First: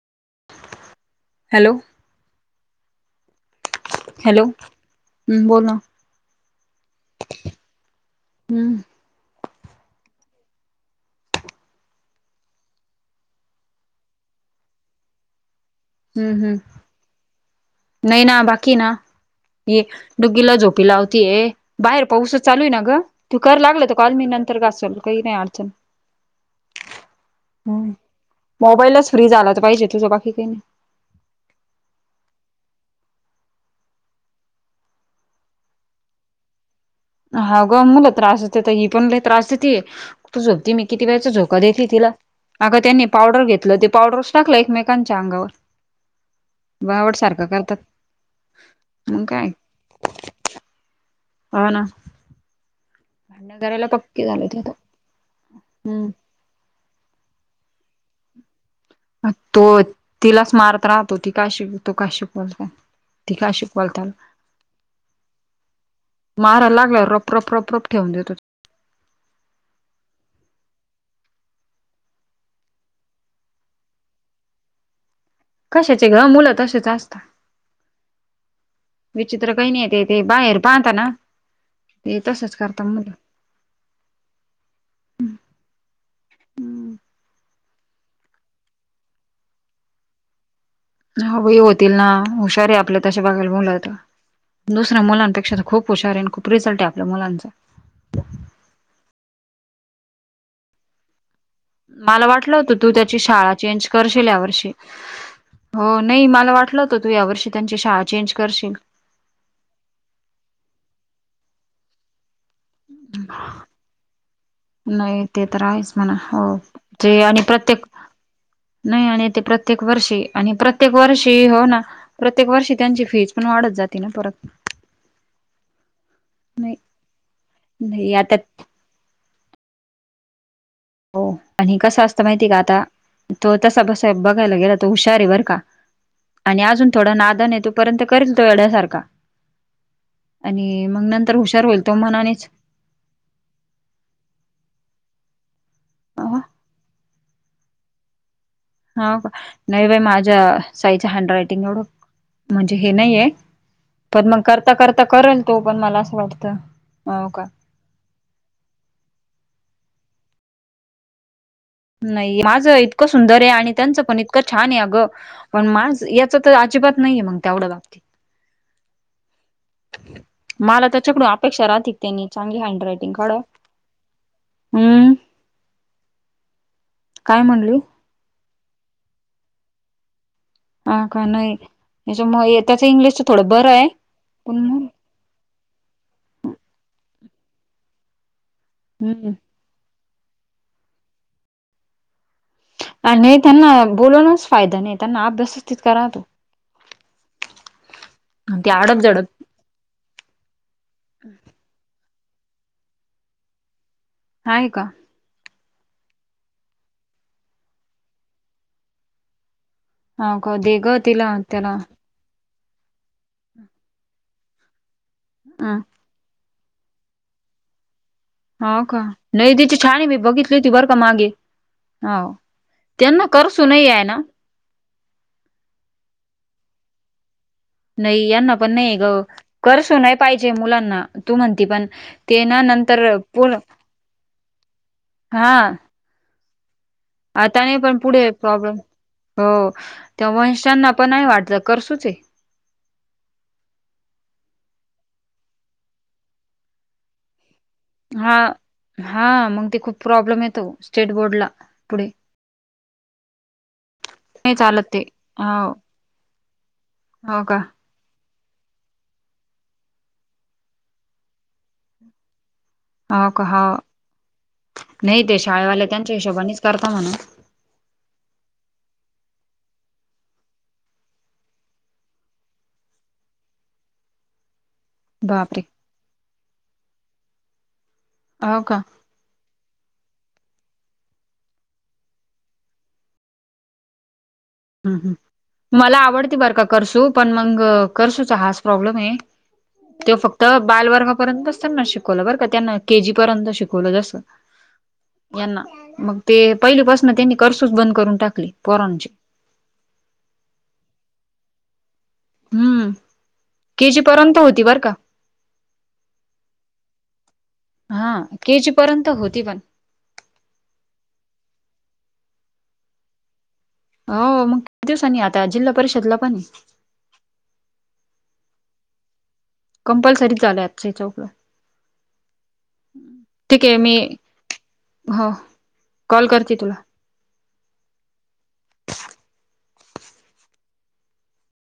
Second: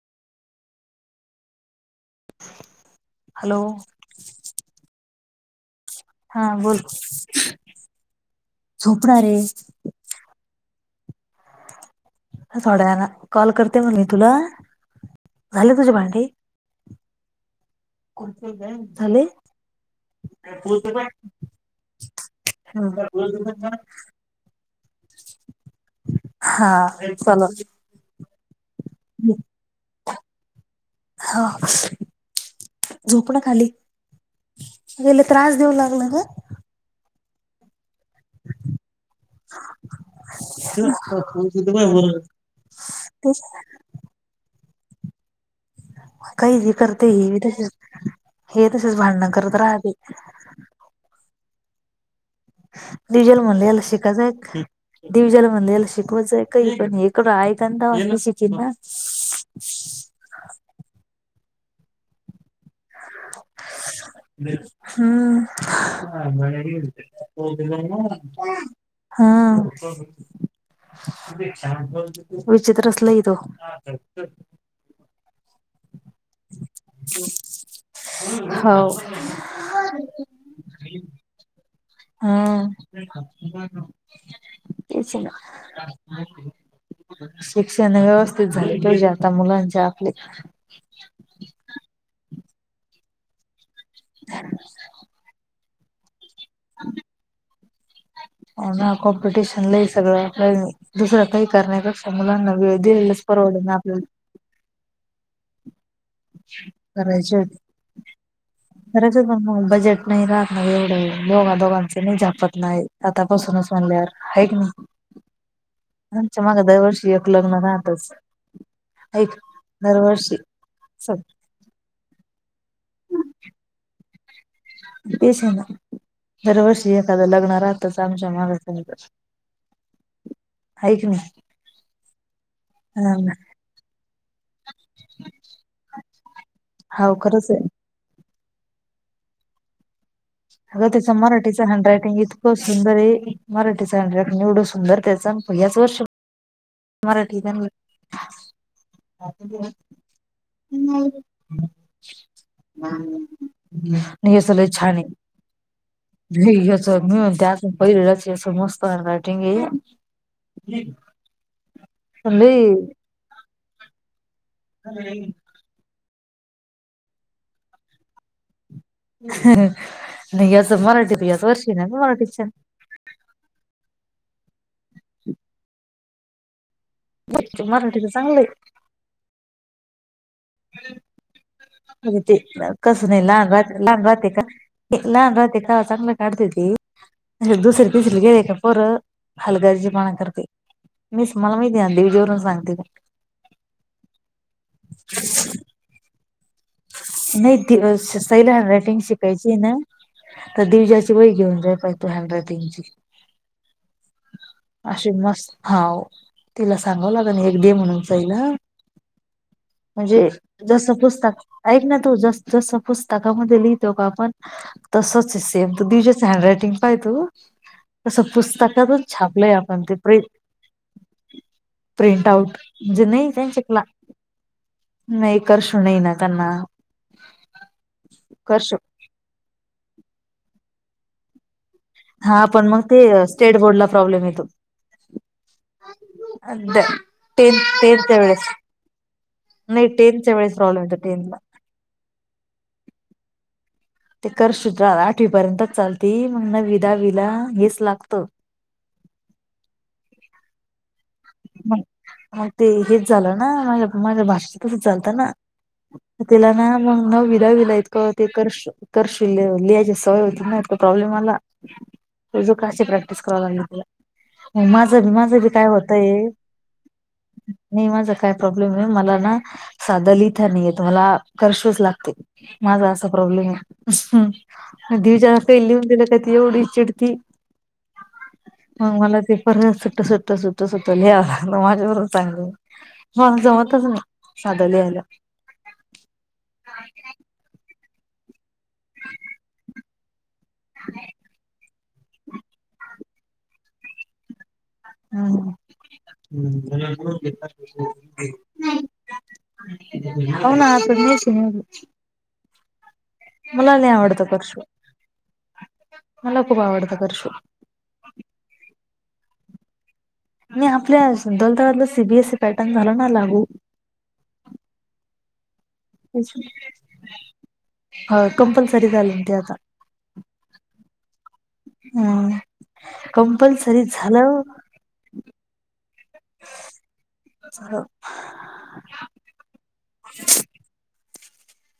Hello. Hello. Hello, हम्म बोल ना. हा बोल, हम्म झोपणारे. थोड्यावेळान कॉल करते मग मी तुला, झाले तुझे भांडे? नाहीना बाकी येना झाले डुग्गीला झोपी लावती ये बाहेर पाऊसच चालू आहेना ग, तू कर लागल तर कॉल मी नंत नंतर घासल काही नाही अडचण. हा चला हम्म, मोबाईलच फ्री झाला पाहिजे तुझं बाकी काही नाही. हा झोपणा खाली. लय त्रास देऊ लागला ग. हा गं मुलं त्रास देतात ही पण लय त्रास देतीये. तू झोपती, मी किती वेळेच झोका देतेय तिला अग त्यांनी ते पावडर घेतलं ते पावडर टाकलं एकमेकांच्या अंगावर. काय बी करतय बावड हीबी सारखं तशीच करतात हे तसेच मग भांडणं काय करत राहते. ह ना. [unintelligible] भांडण म्हणल ह्याला करायला पक्की शिकायचंय एक झाले ते आता हम [unintelligible] म्हणला ह्याला हम्म शिकवत जाय कहीपण एक राय कंद तव्हा शिकील ना? तो तिलाच मारत राहतो ती काय [unintelligible] ती काय शिकवाल त्याला. हम्. मारायला लागल्यावर रप रप रप रप ठेवून [inaudible] देतो हम्म. [inaudible] विचित्रच लय तो. कशाचे ग! मुलं तसेच असतात. हौ. विचित्र काय नायते तेे बाहेर पाहतना. हम्म [inaudible] तेच ना. शिक्षण व्यवस्थित झालं पाहिजे आता मुलांचे आपले. [unintelligible] होतील ना हुशार हाय आपल तशी बघायला मुलं तर [unintelligible] दुसऱ्या मुलापेक्षा तर खूप हुशार आणि खूप रिझल्ट आहे आपल्या मुलांचा. होना कॉम्पिटिशन सगळं आपलं. दुसर काही करण्या कक्षा मुलांना वेळ दिलेलाच परवड नाही आपल्याला. चू या वर्षी हो नाही मला वाटलं हो तू यावर्षी त्यांची शाळा चेंज करशील. करायचा आहे मग बजेट नाही राहत मग एवढं दोघा दोघांचे नाही झापत. नाही आतापसूनच म्हल्यार आहे का नाही ते तर आहेच म्हणा आमच्या हो माग दरवर्षी जे एक आणि लग्न प्रत्येक राहत. बस. नाही आणि ते प्रत्येक वर्षी आणि प्रत्य. प्रत्येक वर्षी हो ना प्रत्येक वर्षी त्यांची फीज पण वाढत जाती ना परत. तेश आहे ना. नाही दरवर्षी एखादं लग्न राहतच नाही आमच्या आता मागास. हो आणि कसं असतं माहितीय का आता नाही तो तसा बसा बघायला गेला तो हुशार आहे बर का. आणि अजून हा थोडं खरंच नादन आहे तोपर्यंत करेल तो येढ्यासारखा. आणि अगं मग त्याचं नंतर मराठीचं हुशार होईल तो हँडरायटिंग म्हनानेच. इतकं सुंदर आहे मराठीच हॅन्ड रायटिंग एवढं सुंदर त्याच याच पहि्याच वर्ष. हवा. मराठी. हव का नाही बाई माझ्या साईच हँड रायटिंग एवढ. म्हणजे हे नाहीय पण मग याच लय करता छान करता करेल तो पण मला असं वाटतं हो का. पहिरला मस्त हॅन्ड रायटिंग हे. नाही माझं इतकं सुंदर आहे आणि त्यांचं पण इतक छान आहे अगं. पण माझ याच तर अजिबात नाहीये मग तेवढ्या बाबतीत. नाही याच मला मराठीत त्याच्याकडून याच अपेक्षा वर्षी ना राहतील गं त्यांनी मराठीच्या चांगली हँड रायटिंग काढावं. हम्म. काय म्हणली मराठीच चांगलंय. हा का नाही त्याच म्हणजे ते मग कसं नाही इंग्लिशच थोडं लहान राह बरं आहे लहान राहते का पण मग. लहान राहते का चांगलं काढते ते दुसरी तिसरी गेले का पोरं हम्म हल. गरजेपणा करते मीच मला माहिती आहे ना देवजीवरून सांगते. आणि नाही त्यांना बोलवणच फायदा नाही त्यांना अभ्यासच तितका करा तो. नाही साईल हँड ते रायटिंग अडप जडप शिकायची. ना तर दिवजाची वही घेऊन जाय पाहिज त हँड रायटिंग ची. आहे का अशी मस्त हा तिला सांगाव लाग एक दे म्हणून सईला. म्हणजे हा का दे जसं ग तिला पुस्तक त्याला ऐक ना तू जस. जस पुस्तकामध्ये लिहितो का आपण तसच सेम दिशा हँड रायटिंग. पाय तो तस हा पुस्तकात का नाही छापलंय तिची आपण छान ते आहे मी प्र. बघितली होती बरं का मागे प्रिंट हो आउट म्हणजे त्यांना नाही त्याच करसू क्ला. नाही आहे ना नाही करसु नाही ना त्यांना. नाही यांना पण करशू नाहीये गं करसु नाही पाहिजे मुलांना तू म्हणती पण. हा ते ना पण मग ते नंतर पु स्टेट बोर्डला प्रॉब्लेम येतो. हा आग़्ग. आता नाही पण पुढे येइल प्रॉब्लेम. हो नाही ते टेनच्या वेळेस प्रॉब्लेम वंशांना येतो पण नाही टेनला. वाटत करसु चे ते करसु त आठवी पर्यंतच चालते मग नववी दहावीला हेच ला. हा हा मग ते खूप प्रॉब्लेम येतो स्टेट बोर्ड ला पुढे. हा ते हेच झालं ना माझ्या नाही भाषेत तसं चालत ते चालतं ना हो तिला ना मग नववी हो का दहावीला. क ते कर्सु लिहायची सवय होती ना तो प्रॉब्लेम आला. तुझ का आशी प्रॅक्टिस हो कराव का लागली हो तुला मग माझं बी नाही ते माझं बी काय शाळेवाले होत. त्यांच्या हिशोबानेच करता म्हणून नाही माझा काय प्रॉब्लेम नाही मला ना साध लिहिता नाही येत मला कर्सु च लागते माझा असा प्रॉब्लेम आहे बापरे हो का [inaudible] परत सुट्ट सुट्टं सुट्टं सुट लिहायं लागलं माझ्यावरून चांगलं मला जमतच नाही साधं ह लिहायला ह मला आवडती बरं का करसू पण मग करसुचा हाच प्रॉब्लेम आहे तो फक्त बाल वर्गापर्यंतच त्यांना शिकवलं बरं का त्यांना के जी पर्यंत शिकवलं हम्म यांना मग ते पहिलीपासून त्यांनी कर्सूच बंद करून टाकली पोरांची हो ना आता येच हम्म मला के नाही जी आवडत पर्यंत करसु होती बर का मला खूप आवडत करसु हा के जी पर्यंत होती पण आणि आपल्या दौलताबादला सीबीएससी पॅटर्न झाला ना लागू हो मग किती दिवसांनी आता जिल्हा परिषदला पण हा कंपल्सरी झाले म्ह ते आता कंपल्सरी झालय आज चौकलं हम् ठीक आहे कंपल्सरी मी झालं हो कॉल करते तुला हो [unintelligible]